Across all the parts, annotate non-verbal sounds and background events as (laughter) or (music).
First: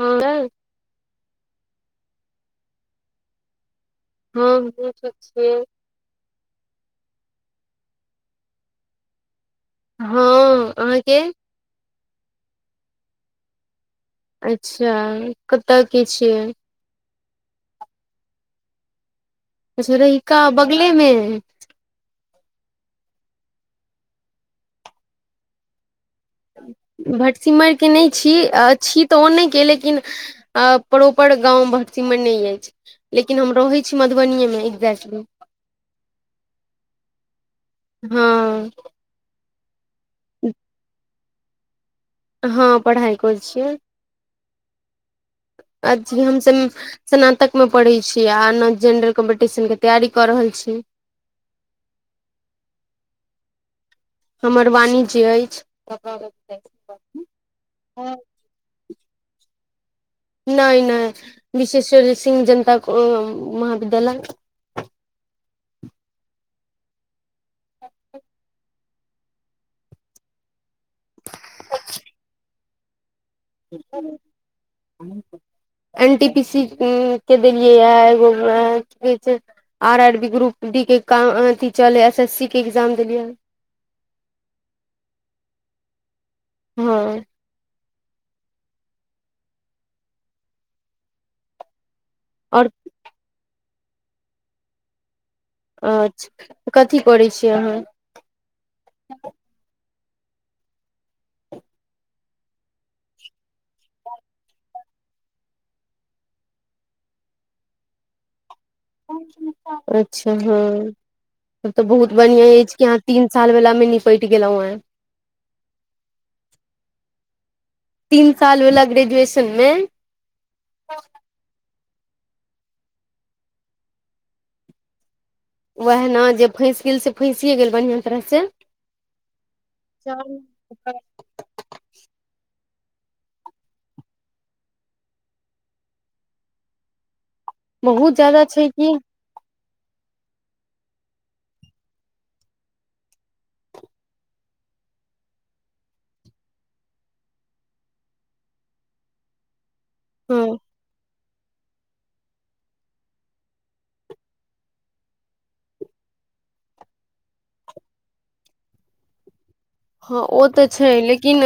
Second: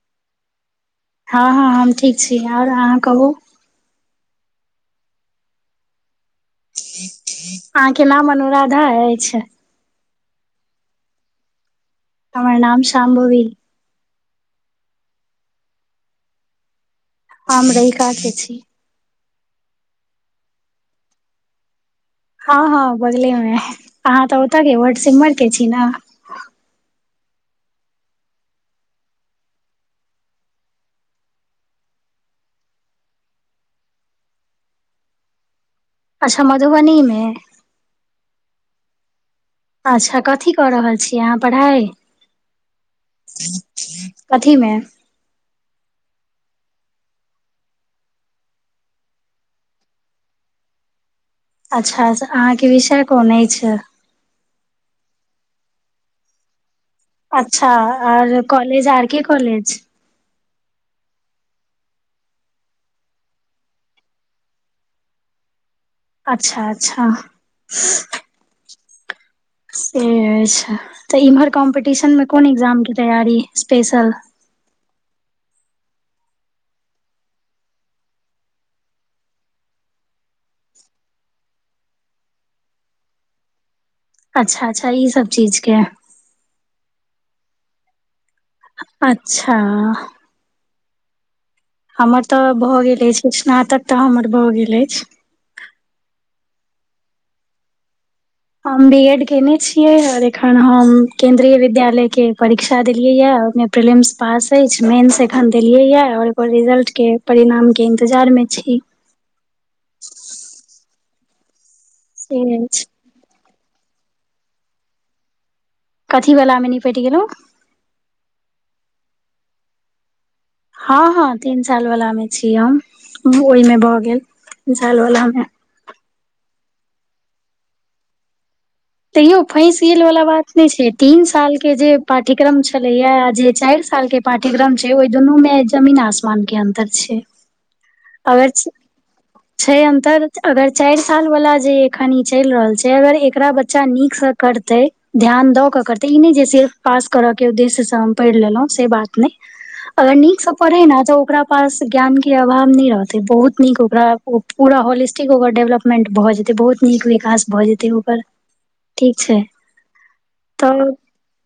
हँ हँ हँ हम ठीक छी आओर अहाँ कहू हं अहाँके नाम अनुराधा अछि हँ अहाँके तर नाम शाम्भबी अच्छा कतऽ के छियै हम रहिका के छी अच्छा रहिका बगलेमें हँ हँ बगले मे अहाँ तऽ ओतऽ के व्हाटसिमर के छी न भटसिमरके नहि छी छी तऽ ओने के लेकिन अ प्रोपर गाँव भटसिमर नहि अछि लेकिन हम रहैत छी मधुबनीेमे एक्जेक्टली अच्छा मधुबनी मे हँ अच्छा कथी कऽ रहल छिय अहाँ पढ़ाई हँ पढ़ाइ करै छियै कथीमे अ जी हमस स्नातक मे पढ़ैत छी आ न जेंडरल कॉम्पटिशन के तैयारी कऽ रहल छी अच्छा से अहाँके विषय कोन छै हमर वाणिज्य अछि अच्छा R college R K college नहि नहि विशेश्वर सिंह जनता महाविद्यालय अच्छा अच्छा से अछि तऽ इम्हर कॉम्पटिशन मे कोन एग्जाम के तैयारी special (inaudible) N T P C के देलियै य एगो R R B group D के काम अथथि चल है एस एस सी के एग्जाम देलियै अच्छा अच्छा ई सब चीज केँ हँ अच्छा हमर तऽ आओर भऽ गेल अछि स्नातक तऽ हमर भऽ गेल अछि अच्छा कथी करै छियै अहाँ हम बी एड केयने छियै आओर एखन हम केन्द्रीय विद्यालय के परीक्षा देलियै यहि प्रिलिम्स पास अछि मेन्स एखन देलियै यऽ आओर ओकर रिजल्टके परिणामके इन्तजारमे छी अच्छा हँ तऽ बहुत बढ़िआं अछि तीन साल वला में निपट गेलों हें कथीवलामे निपटि गेलौँ तीन साल वला ग्रेजुएशन मे हँ हँ तीन साल वला मे छी हम ओहिमे भऽ गेल तीन साल वला मे ओएहना जे फँसि गेल से फँसिए गेल बढ़िआँ तरहसँ तैयो फैसियल वालला बात नहि छै तीन साल के जे पाठ्यक्रम छले या आ जे चारि साल के पाठ्यक्रम छै ओहि दुनू में जमीन आसमानके अन्तर छै बहुत जायदा अगर छै की छै अन्तर अगर चारि साल वला जे एखन ई चलि रहल छै अगर एकरा बच्चा नीकसँ करतै ध्यान द के करते ई नहि जे से पास करऽ के उद्देश्य से हम पढ़ि लेलहुँ से बात नहि (inaudible) अगर नीक से पढ़े न तो ओकरा पास ज्ञान के अभाव न बहुत नीक ओकरा पूरा होलिस्टिक ओकर डेवलपमेंट भए जेतै बहुत नीक विकास भए जेतै ठीक छै हँ ओ तऽ छै लेकिन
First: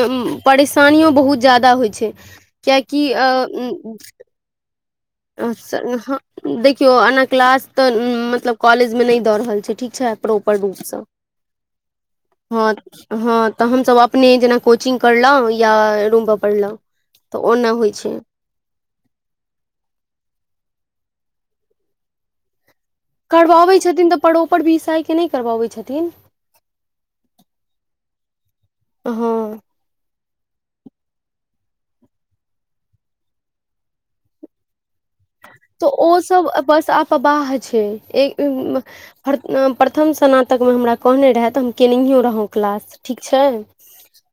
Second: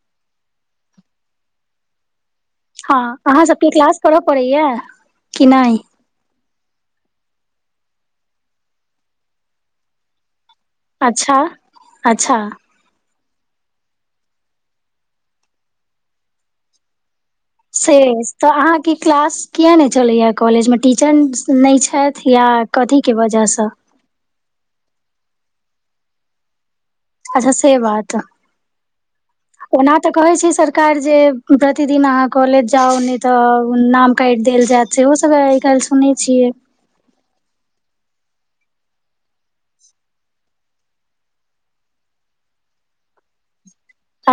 परेशानीयो बहुत जादा होइ छै कियै की अ पड़ैयए अचछ नहाँ देखियौ एना क्लास तऽ मतलब कॉलेज मे नहि दऽ रहल छै ठीक छै प्रोपर रूप सँ अच्छा अच्छा हँ हँ तऽ हमसभ अपने जेना कोचिंग करलहुँ या रूम पर पढ़लहुँ तऽ ओना होइ छै सेंगस (unintelligible) तऽ अहाँके क्लास किया नहि चलैए कॉलेजमे टीचर नहि छथि या कथीके वजहसँ करबाबै छथिन तऽ परोपर भीसयके नहि करबाबै छथिन अच्छा से बात हँ ओना तऽ कहै छै सरकार जे प्रतिदिन अहाँ कॉलेज जाउ नहि तऽ नाम कटि देल जाय छै ओहो सब आइ काल्हि सुनै छियै पबाह छै एक प्रथम स्नातकमे हमरा कहने रहै तऽ हम केनहियो रहौ क्लास ठीक छै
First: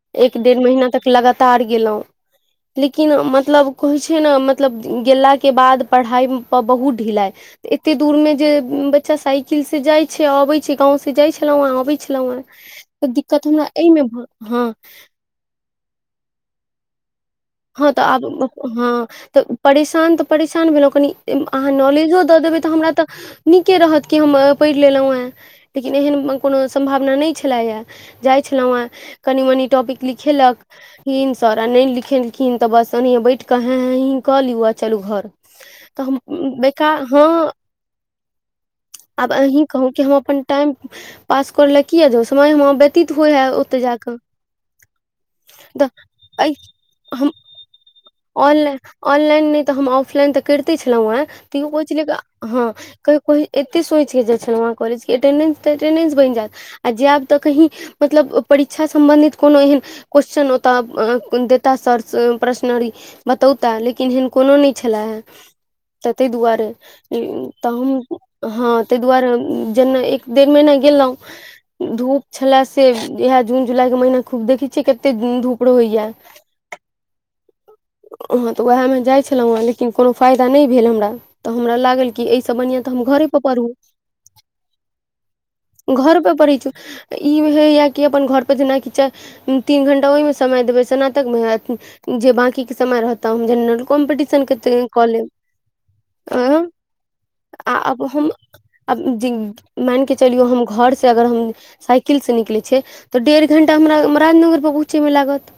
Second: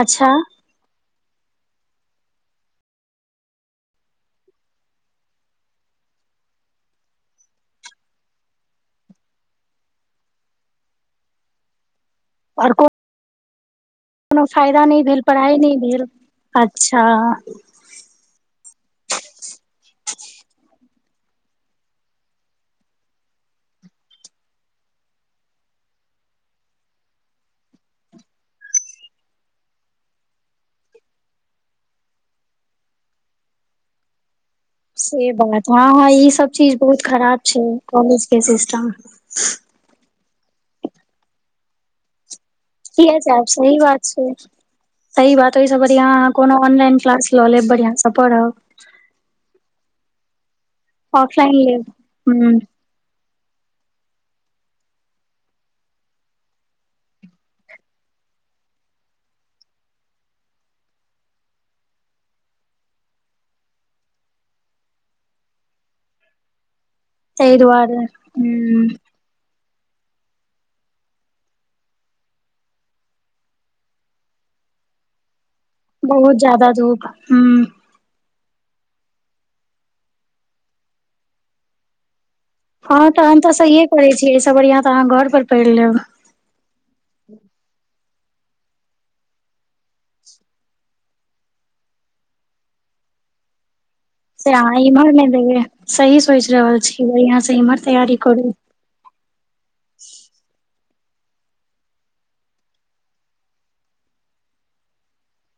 अच्छा एक डेढ़ महीना तक लगातार गेलहुँ लेकिन मतलब कहै छै ने मतलब गेलाके बाद पढ़ाइपर बहुत ढिलाइ एते दूर मे जे बच्चा साइकिल से जाइत छै अबैत छै गाँंव सँ जाइ छलौं हें अबैत छलहुँ हें आओर तऽ दिक्कत हमरा एहिमे कोनो हँ फायदा नहि भेल पढ़ाइ नहि भेल अच्छा हँ तऽ आब हँ तऽ परेशान तऽ परेशान भेलहुँ कनि अहाँ नॉलेजो दऽ देबै तऽ हमरा तऽ नीके रहत कि हम पढ़ि लेलहुँ हेँ लेकिन एहन कोनो सम्भावना नहि छलैए जाइ छलहुँ हेँ कनि मनी टॉपिक लिखेलक हिन सर आ नहि लिख खिन बस ओहने बैठ क हे हा ही ही क लियो से बात हँ हँ ई सब चीज बहुत बेकार खराब छै कॉलेज के सिस्टम अी कहू क हम अपन टाइम पास कर लक य जो समय हम कब सही बात छै सही बात ओहि सब तऽ बढ़िया एहि कोनो ऑनलाइन क्लास हम लऽ लेब बढ़ियां सँ पढ़ब ऑन ऑनलाइन त हम ऑनलाइन त करिते छलहु हे ऑफलाइन लेब तैयो (unintelligible) ह हँ कहियो एते सोच के जाय छ छल वहाँ कॉलज के अटेंडेस तऽ अटेंडेस बनि जायत आ जायब तऽ कही मतलब परीक्षा सम्बंधित कोनो एहन क्वेेश्चन ओतय दे ता सर प्रश्न बतौताह लेकिन एहन कोनो नहि छे हे तऽ ताहि दुआरे ताहि तऽ दुआरे हम हँ ह ताहि दुआरे जेना एक डेढ़ महिना गेलहुँ धूप छले से इहा जून जुलाई के महीना खूब देखै छियै कते धूप रहैया बहुत ज्यादा धूप ह हं तऽ उएहमे जाइत छलहुँ हेँ लेकिन कोनो फायदा नहि भेल हमरा तऽ हमरा लागल कि एहि सब बनिहा तऽ हम हँ घरे पर तहन तऽ पढ़ू सहिए करै छियै एहिसँ बढ़िआँ तऽ अहाँ घर पर पढ़ि लेब घर पर पढ़ छ ई होयया कि अपन घर पर जेनाकि तीन घंटा ओहिमे समय देबै स्नातक मे जे बकी के समय रहता जेनरल कमटपी से अहाँ इमहर मे देबै सही सोच आँय रहल छी बढ़ियाँ से इम्हर तैयारी करू अब मान कऽ चलियौ हम घरसँ अगर हम साइकिलसँ निकलै छै तऽ डेढ़ घण्टा हमरा राजनगरपर पहुँचैमे लागत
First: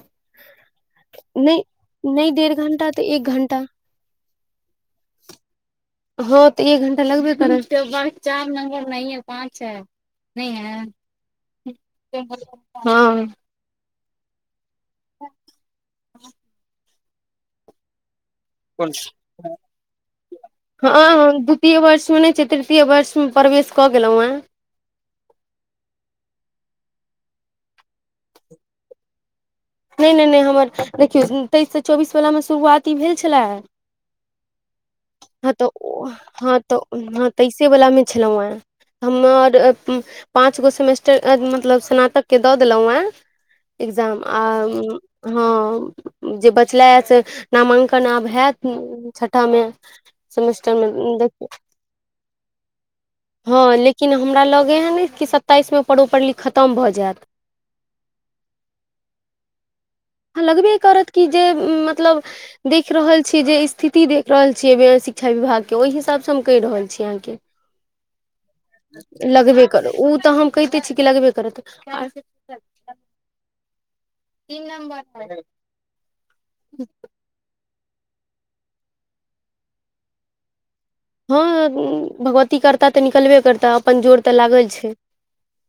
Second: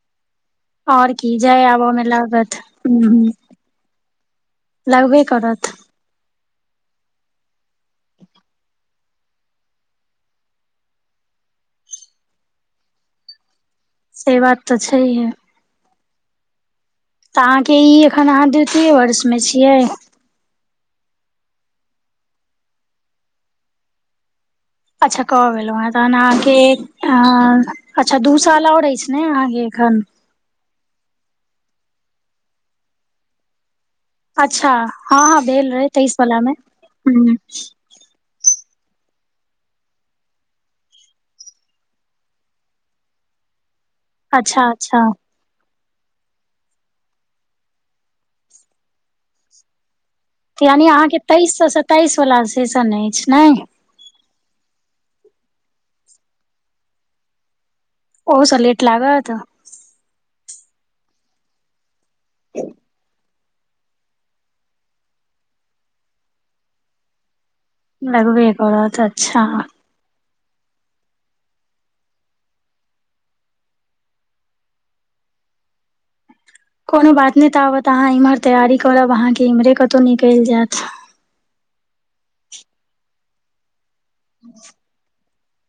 आओर की जाय नहि आबऽ मे नहि डेढ़ लागत घण्टा तऽ ह एक घण्टा लागबे करत ह तऽ एक घंटा लगबे करत ब चार नंबर ने पाँच है (unintelligible) नहि है हँ से बात त छैहे तऽ अहाँके ई एखन अहाँ दे कौन छै हँ हम द्वितीय वर्षमे नहि छै तृतीय वर्षमे प्रवेश कऽ गेलहुँ हेँ अच्छा कह गेलहु हें तहन अहाँके अच्छा दू साल और अछि ने अहाँकेँ नहि नहि नहि हमर देखियौ तेइससँ चौबीसवलामे शुरुआत ई भेल छलए अच्छा हँ तऽ भेल रहै तेइस वला मे हँ तऽ हँ ह तैसे वला मे छलहु य हम आर पाँच गो सेमेस्टर मतलब स्नातककेँ दऽ देलहुँ हेँ एग्जाम आ अच्छा अच्छा हँ जे बचला से नामांकन आब हैत छठामे यानि अहाँके तेइस से सताइस वाला सेशन अछि नै हँ लेकिन हमरा लग एहन कि सत्ताइसमे प्रॉपरली खत्म भऽ जायत ओहूँ से लेट लागत लगबैत करत कि जे मतलब दिख रहल छी जे स्थिति देख रहल छियै शिक्षा विभाग के ओहि हिसाब सँ हम कह रहल छी अहाँ केँ लगबै करतऽ अच्छा उ तऽ हम कहिते छी की लगबे करत तीन (unintelligible) नंबर हय कोनो बात नहि ताबत अहाँ एम्हर तैयारी करब अहाँके एम्हे कतहु निकलि जेत हँ भगवती करता त निकलबे करता अपन जोर तऽ लागल छै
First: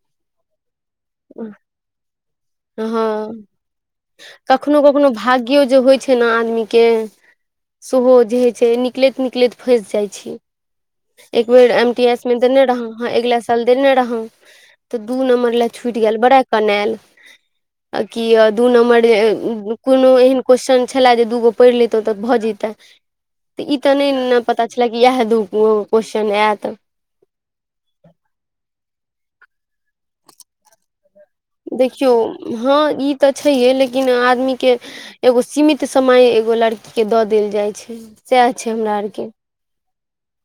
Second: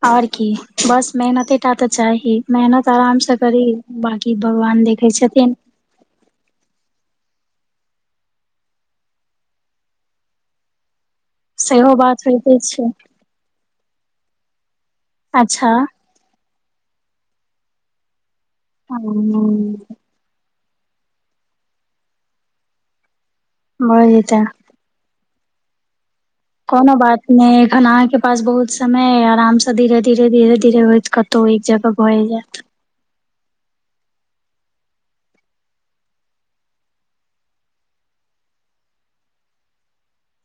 आओर की बस मेहनतेटा तऽ चाही मेहनत आराम सँ हँ करी बाँकी भगवान देखै छथिन फेना आदमी के सेहो जे होइ छै निकलैत निकलैत फँसि जाइ छै एक बेर एम सेहो टी एस बात मे होइते देने छै रहौं अगिला साल चल देेने रहौं तऽ दू नम्बर ले अच्छा छुटि गेल बड़ा कनेल आ कि दू नम्बर जे कोनो एहन क्वेश्चन छले जे दूगो पढ़ि लितौं तऽ भऽ जैतौं तऽ ई तऽ भऽ नहि ने जेतै पता छले कि इएह दू गो क्वेश्चन आएत कोनो बात नहि एखन अहाँ के पास बहुत समय अय आराम से धीरे धीरे धीरे धीरे होयत कत तऽ एक जगह देखियौ भए जेत हँ ई तऽ छैहे लेकिन आदमीके एगो सीमित समय एगो लड़कीके दऽ देल जाइ छै सैह छै हमरा आर के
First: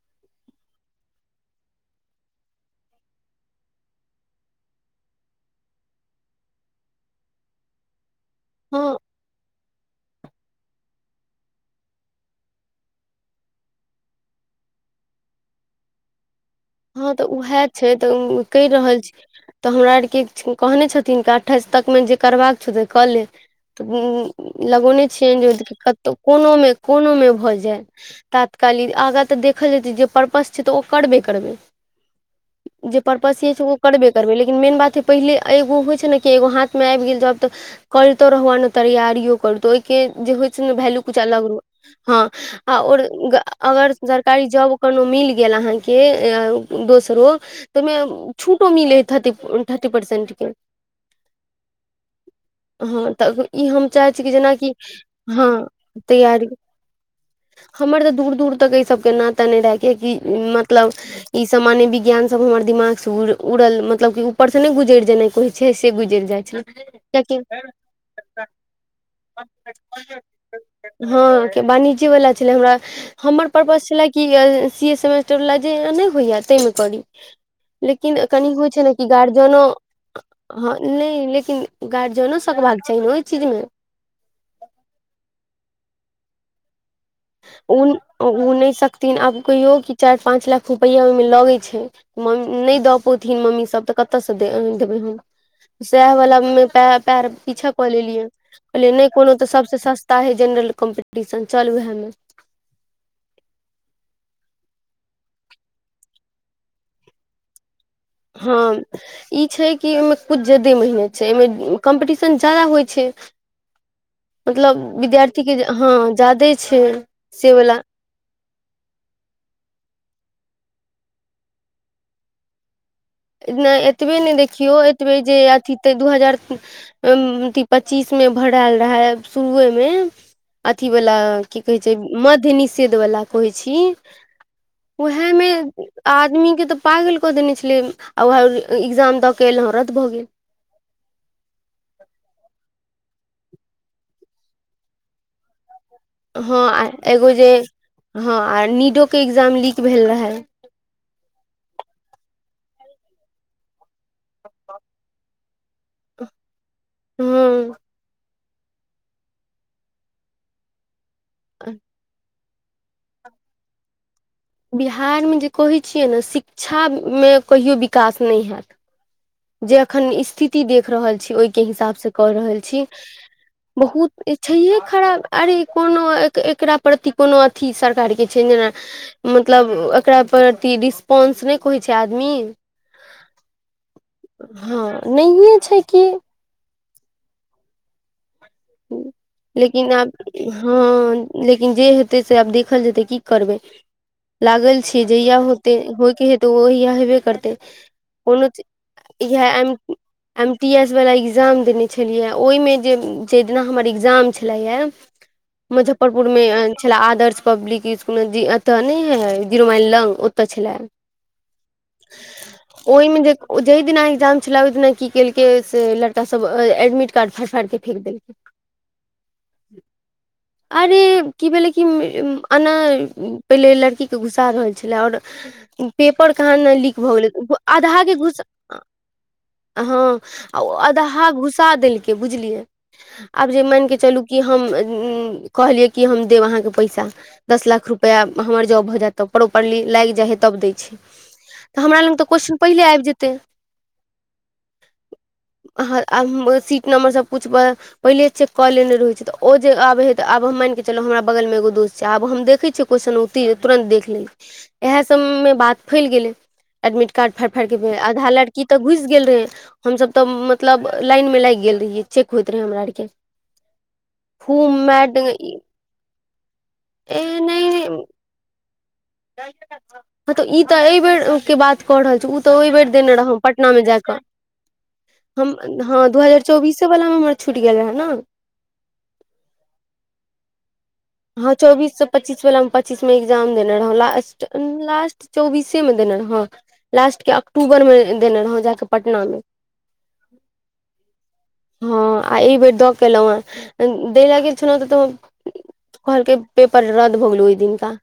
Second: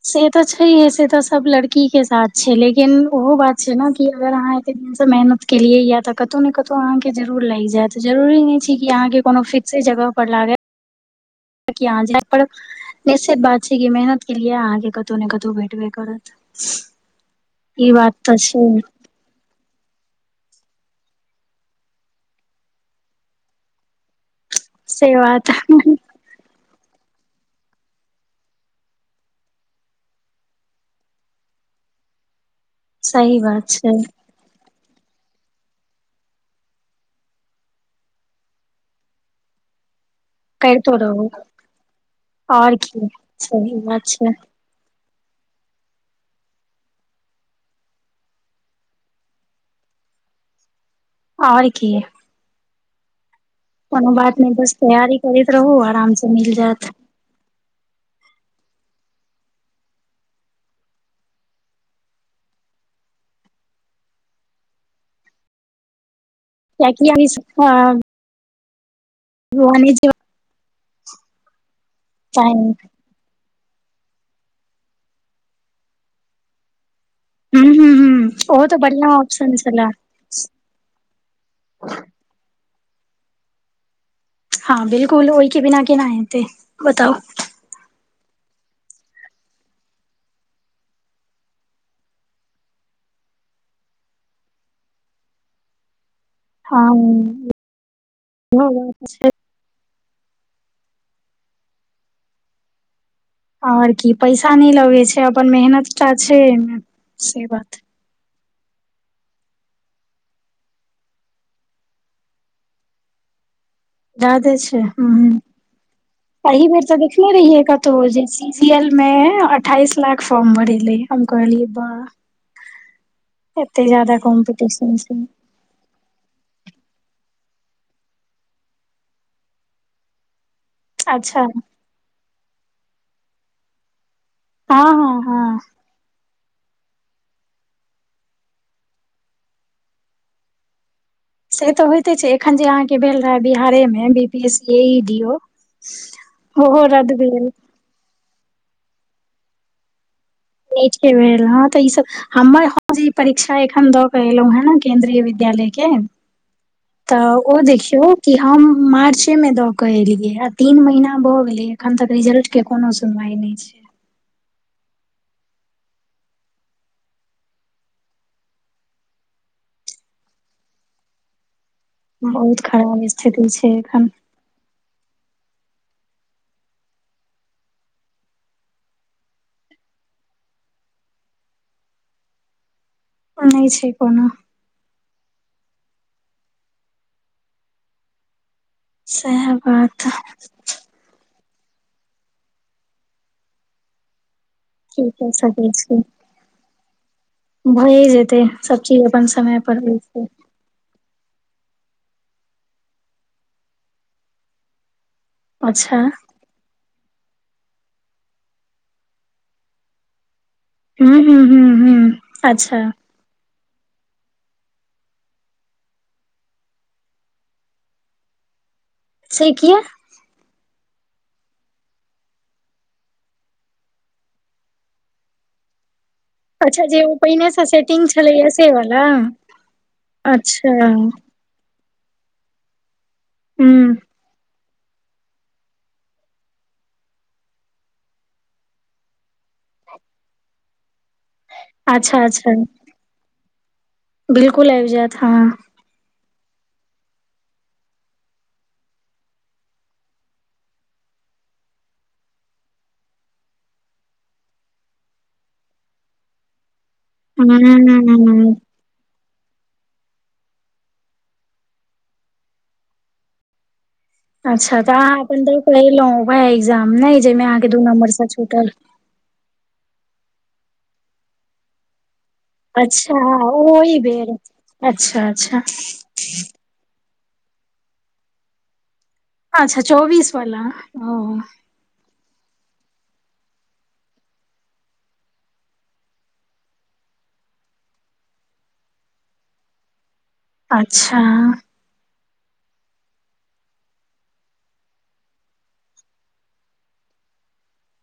से तऽ छैहे से तऽ सब लड़की के साथ छै लेकिन ओहो बात छै ने कि अगर अहाँके मेहनत केलियै ये तऽ कतहु ने कतहु अहाँ के जरुर लागि जाएत से जरुरी नहि छै की हँ आहाँ के कोनो फिक्से जगह पर लागे की अहाँ जै पड़त निश्चित बात छै कि मेहनत केलिए अहाँके कतौ ने कतौ भेटबे करत हँ तऽ उएह छै ई तऽ बात उ छै कहि रहल छै तऽ हमरा आरके कहने छथिन की अट्ठाइस तकमे जे करबाक छौ सेऽ कऽ ले त उम्म लगौने से छियनि बात जे कतहु कोनोमे कोनोमे भऽ जाय तात्काली आगाँ तऽ देखल जेतै जे पर्पस छै तऽ ओ करबे करबै जे पर्पस सही से छै बात ओ करबे करबै लेकिन मेन बात हय पहिले एगो होइ छै ने कि एगो हाथमे आब गेल जाॅब तऽ करितो रहु आ एने तैयारियो करु तो ओहिके जे होय (unintelligible) करितो भैल्यू कुछ रहू अलग रहै आओर की हँ सही अगर बात छै सरकारी जॉब कोनो मिल गेल अहाँके दोसरो तऽ ओहिमे छूटो मिलै हय थर्टी थर्टी परसेंट के ओर की हँ तऽ ई हम कोनो चाहै छी कि बात नहि जेना बस कि तैयारी हँ करैत रहू आराम से तैयारी मिल जायत हमर तऽ दूर दूर तक एहि सबके नाता नहि रहै कियेकि मतलब ई सामान्य विज्ञान सब हमर दिमाग से उड़ उड़ल मतलब की ऊपर से नै गुजरि जेनाइ कहय छै से गुजरि जाय छेलै कियेकी (unintelligible) हँ के वाणिज्य वाला छेलै हमरा हमर पर्पस छलए कि सी ए सेमेस्टरवला जे नहि होएय तै मे करी हूं हूं हूं लेकिन कनी ओहो होइ तऽ छै ने कि बढ़ियां ऑप्शन गार्जियनो छले हँ नहि लेकिन गार्जियनो सकबाक चाही ने ओहि चीज मे हँ बिल्कुल ओहि के बिना केना हेतै बताउ उ उ नहि सकथिन आब कहियौ कि चारि पाँच लाख रुपैया ओहिमे लगै छै नहि दऽ पौथिन मम्मी सब तऽ कतऽ से दे देबै हम सएह वला हँ पैर पीछा कऽ लेलियै इहो कहलियै बात नहि छै कोनो तऽ सबसे सस्ता ता हय जेनरल कम्पीटीशन चल वएह मे आओर की पैसा नहि लगै छै अपन मेहनत टा छै एहिमे से बात हँ (unintelligible) ई छै कि एहिमे कुछ ज्यादे मेहनत छै एहिमे कम्पीटिशन जादा होइ छै जादे छै मतलब विद्यार्थी के हँ हूंम्म ज्यादे एही छै बेर तऽ देखनेे से रहियै वला कतहुँ जे सी जी एल मे अठाईस लाख फॉर्म भरेलै हम कहलियै बा नहि एतबे नहि देखियौ कॉम्पिटिशन एतबे छै जे अथी त दू हजार अ पच्चीस मे भराल रहे शुरुए मे अथी वला अच्छा की कहै छै मध्य निषेध वला कहै छी हँ हँ हँ उएहेमे आदमी के तऽ पल कऽ देने छलै ओर वहे एग्जाम द के एलहुँ रात भ गेल से त होइते छै एखन जे अहाँके भेल रहय बिहारे मे B P S C A E D ओ हँ ओहो रद्द एगो भेल जे हँ आ नीडो के एग्जाम लीक भेल रहे नीट केँ भेल ह त ई सब हमर ह जी परीक्षा एखन द एलहु हे ने केन्द्रीय विद्यालय के त ओ हँ देखियौ की हम मार्चे में द के एलियै ह आ तीन महीना भए गेले अखन तक रिजल्ट के कोनो सुनवाई ने छै बिहार मे जे कहै छियै ने शिक्षा मे कहियो विकास न हैत जे एखन स्थिति देख रहल छी ओहिके हिसाब से कऽ रहल बहुत छी खराब स्थिति छै एखन बहुत छैहे खराब अरे कोनो एकरा प्रति कोनो अथी सरकारके छै जेना मतलब एकरा परति रिस्पोंस नहि कोय छै आदमी ओने छै कोनो हँ नहिए छै कि सएह लेकिन बात आब हँ लेकिन जे हेतै से आब देखल जेतै की करबै लागल छी की क जहिया सकै होे छी होयके हे तऽ ओ ओहिया हेबे करतै भए जेतै कोनो ची सब चीज अपन इहे समय एम पर होइ छै एम टी एस वला एग्जाम देने छलियै ओहिमे जे जे दिना हमर एग्जाम छलैए अच्छा मुजफ्फरपुर मे छले आदर्श पब्लिक स्कुल जे एत नेे हे जीरो माइल लग ओते छले हू हू हू हू अच्छा ओ जेई दिना एग्जाम छले ओहि दिना की केलके से लड़का सब एडमिट कार्ड फाड़ फाड़ के फेक देलक से किया ह (inaudible) अरे की भेलै कि एना पहिले लड़कीकेँ घुसा रहल छलै आओर पेपर कहाँ न अच्छा लीक जे भ ओ गेलै पहिने से आधा सेटिंग के घुसा छलैया से वाला हँ आ अच्छा अधहा घुसा देलखिन आ बुझलियौ आ जे हूं मानि के चलू की हम कहलियै कि हम देब अहाँके पैसा दस लाख रुपैआ हमर जॉब भ जायत त प्रॉपरली लाग जाइ हइ तब दै छै तऽ हमरा लग अच्छा तऽ क्वेश्चन पहिले आबि जेतै बिलकुल आबि जायत हँ सीट नम्बर सब कुछ पहिले चेक क लेने रहे छै त ओ जे आबे हे ते आब हम मानिके चलो हमरा बगल मे एगो दोस छै आब हम देखे छिय क्वेश्चन ओतेक तुरन्त देख लेबे यहाँ सभ मे बात फेर गेले एड कार्ड फाड़ि फाड़ि के आधा हूँ लडकी तऽ घुस गेल रहे हम सब तऽ मतलब लाइन मे लाग गेल रहियै चेक हो हमरा आरके फू अच्छा तऽ मैड अहाँ अपन तऽ ए कहलहुँ उएह एग्जाम नहि जाहिमे अहाँके दू नहि नम्बरसँ छुटल हँ तऽ ई तऽ एहि बेरके बात रहल छी तऽ ओहि बेर अच्छा देने रह पटना मे ओहि जााक बेर अच्छा हँ अच्छा दू हजार चौबीस वलामे हमर छुटि गेलै है ने अच्छा चौबीस वाला ओ हँ चौबिस पच्चीस वला मे पच्चीस में एग्जाम देने रहौ लास्ट लास्ट चौबीसे मे देने रहौ लास्ट के अक्टूबरमे देने रहौ जााकऽ पटनामे अच्छा हँ आ ई बेेर दऽ केलहुँ हँ द लाग छल तऽ त कहलकै पेपर रद्द भओ गेलौ ओहि दिनका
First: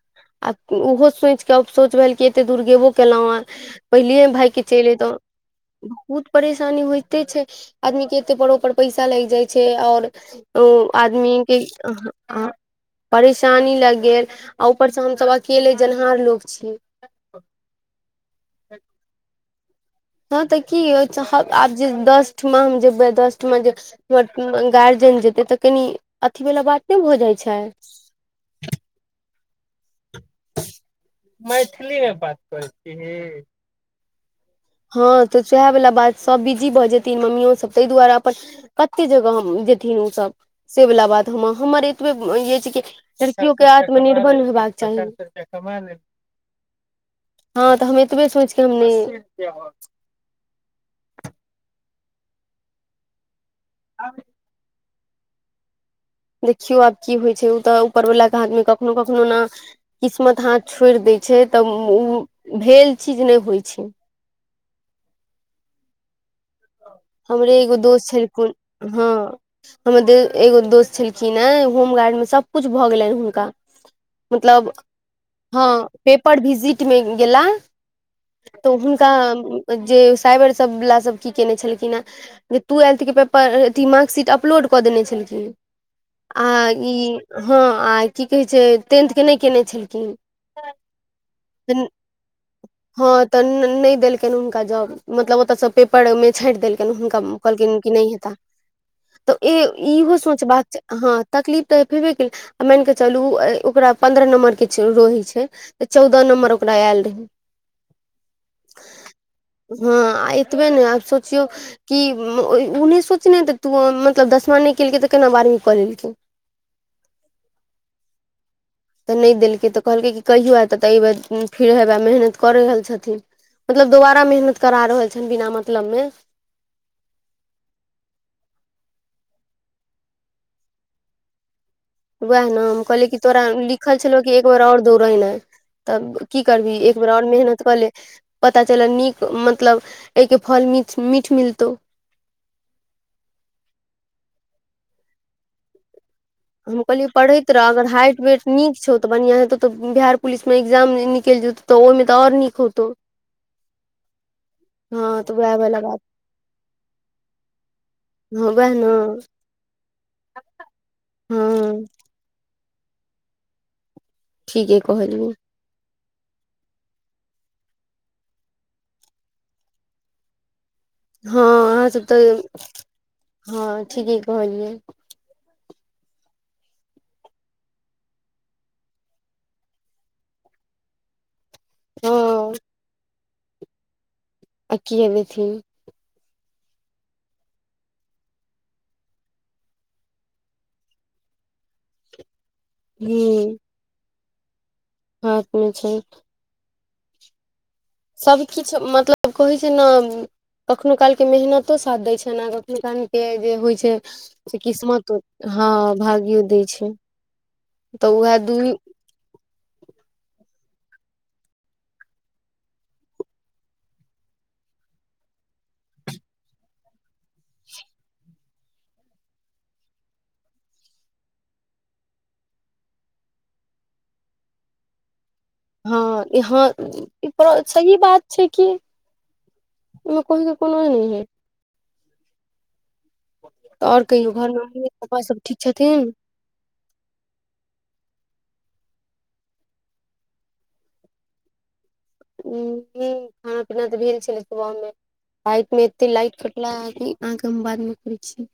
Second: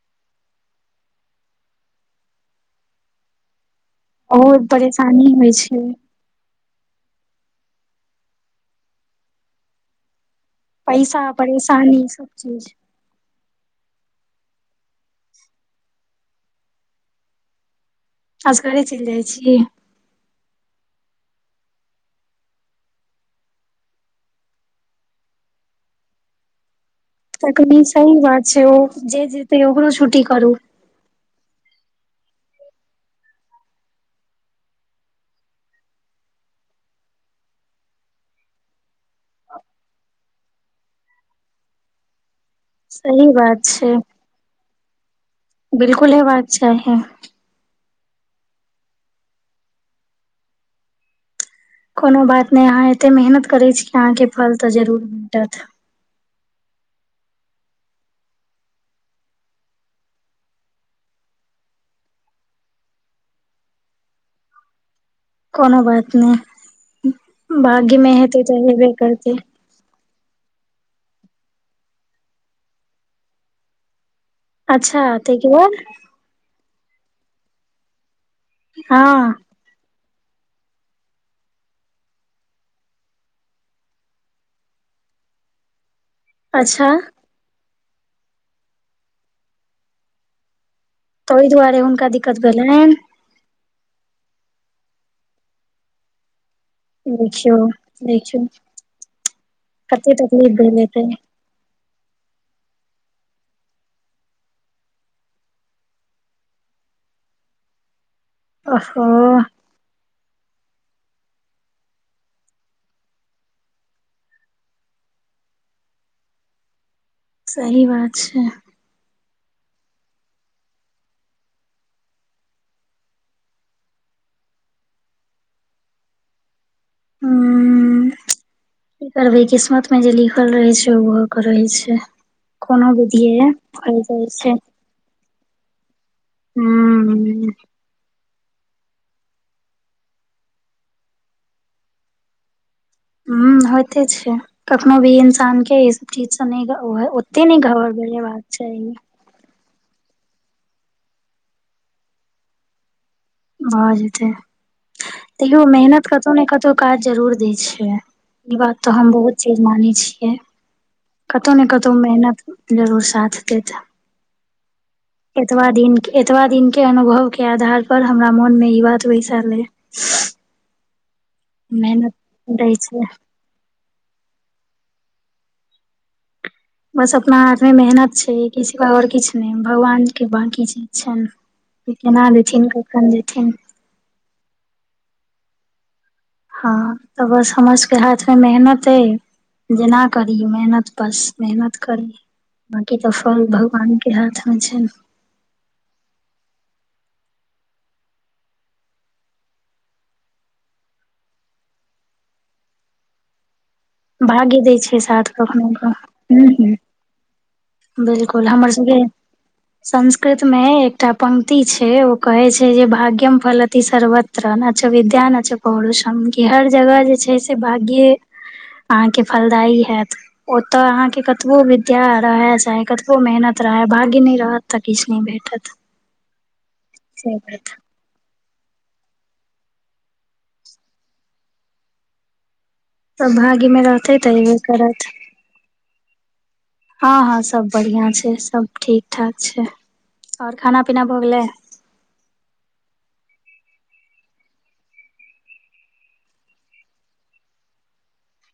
आ ओहो सोचि कऽ अ सोच भेल कि एतेक दूर गेबो केलहुँ हे पहिले भायके बहुत चलि एतह परेशानी होइ छै बहुत परेशानी होइते छै आदमी के एते परोपर पैसा लागि जाइ छै और ओ पैसा आदमीे के परेशानी सब चीज परेशानी लग गेल आ ऊपर से हमस अकेले जन्हार लोको छीय असगरे चलि जाइ छी हँ तऽ की हो आब जे दसठमा हम जेबै दसठमां जे हमर गार्जियन जेतैऽ कनि अथी वला बात नहि भ तखनी सही बात छै ओ जे जेतै ओकरो छुट्टी करू मैथिलीमें बात करै छी हँ तऽ सएह वला बात सब बिजी भऽ जेथिन मम्मियोसभ तहि दुआरे अपन कते जगह हम जेथिन ओसब से वला बात हम हमर एतबे सही लड़कियो बात के आत्मनिर्भर होेबाक चाही बिलकुल ह बाक चाही हँ तऽ हम एतबे सोचके हम न कोनो बात नहि अहाँ एते मेहनत करैत छी अहाँकेँ फल तऽ जरूर भेट देखियौ आब की होइ छै ओ तऽ ऊपरवला के आदमी कखनो कखनो न किस्मत हाथ छोड़ि देै छै तऽ भेल चीज नहि होइ छै कोनो बात नह हमरे एगो दोस्त छय क हेबे हँ करतै हमर ए एगो दोस्त छलखिन ह होमगार्ड मे सबकुछु भऽ गेलनि हुनका मतलब अच्छा ताहिके बाद हँ पेपर भिजिट मे गेला तऽ हुनका हँ जे साइबर सब बला सब की केने छल जे टूएयल्थ पेपरथी मार्कशीट अपलोड कऽ देने छलखिन आ अच्छा ई हँ आ की कहै छै टेंथके नहि कयने छलखिन तऽ ओइ दुआरे हुनका दिक्कत भेलनि त नइ देलकनि हुनका जॉब मतलब ओतता सब पेपर में छाट देल नहि हुनका देखियौ कदलकैन देखियौ तऽ कते इहो सोच तकलीफ भेल हेतै तकलीफ तऽ भेबे केलै आ मानिकऽ चलू ओकरा पन्द्रह नम्बरके रहोै छै तऽ चौदह नम्बर ओकरा एल रहय ओहो हँ आ एतबे नै आब सोचियौ कि उ नहि सोचने तऽ तू ओ मतलब दसमा नहि केलकै तऽ केना बारहवीं कऽ लेलकिन सही बात छैय तऽ नै देलकै तऽ कहलकै कि कहियौ तऽ तऽ अये फेर हेबए मेहनत करै रहल छथिन मतलब दोबारा मेहनत करा रहल छनि बिना मतलब में हं की करबै किस्मत में जे लिखल रहे छै ओ भऽ के रहे छै वैह नाम कोनो कहलियै कि तोरा विधिये लिखल फल दै छलौ कि एक छै बेर आओर दौड़ेनाइ तब की करबिही एकबर आओर हूँ मेहनत कऽ ले पता चलल नीक मतलब एइके फल मीठ मीठ मिलतहु हम्म होइते छै कखनो भी इंसान के चीज से नहि हम ग कहलियै ओते पढ़ैत नहि रह अगर हाइट घबरेबाक वेट नीक चाही छौ तऽ बढ़िया हेतौ त बिहार पुलिस में एकग्जाम निकलि जेतौ तऽ ओहिमे तऽ आओर नीक होेतौ भऽ जेतै तऽ वएह तैयो वाला बात मेहनत कतहु ने कतहु काज जरूर दै छै हँ ई वएह बात ने तऽ हम बहुत चीज मानइ छियै कतहु ने हँ कतहु मेहनत जरूर साथ देत ठीके कहलियै एतबा दिन के एतबा दिन के अनुभव के आधार पर हमरा मोन में ई बात बैसल अय हँ आहाँ सब मेहनत तऽ दै छै हँ ठीके कहलियै बस अपना हाथ मे मेहनत छै किसी ब आओर किछु नहि भगवान के बकी चीज छ ने हँ केना देखिन कखन देथिन अकीयबेथिन हँ तऽ बस हमर सबके हाथ में मेहनत अय जेना करी मेहनत बस मेहनत करी बाकी तऽ फल हूँ भगवान के हाथ में छै हाथ में छै सभकिछ मतलब कहै छै ने कखनो काल के मेहनतो साथ देय छै ने आ कखनो काल के जे होइ छै भाग्य से दै छै किस्मतो साथ कखनो हँ भाग्यो दै छै तऽ उएह बिल्कूल दू हमर जगह संस्कृत में एकटा पंक्ति छै ओ कहै छै जे भाग्यम फलती सर्वत यत्र छौ विद्या न छौ पौरुषम कि हर जगह जे छै से भाग्य अहाँ के फलदायी हैत ओतऽ अहाँके कतबो विद्या रहत चाहे कतबो मेहनत रहै भाग्य नै रहत तऽ किछ नहि भेटत हँ हँ ई से त बात सही बात छै कि ओ कहइकै कोनो नहि है सब भागे में आओर रहतै कहियौ तऽ हयबे घरमे मम्मी करत पापा सब ठीक छथिन हँ हँ सब बढ़िआँ छै सब ठीक ठाक छै ओर खाना पीना भऽ गेलै हं हं खाना पीना तऽ भेल छलै सुबहमे लाइट में एते लाइट कटला ह अहके हम बाद में करै छी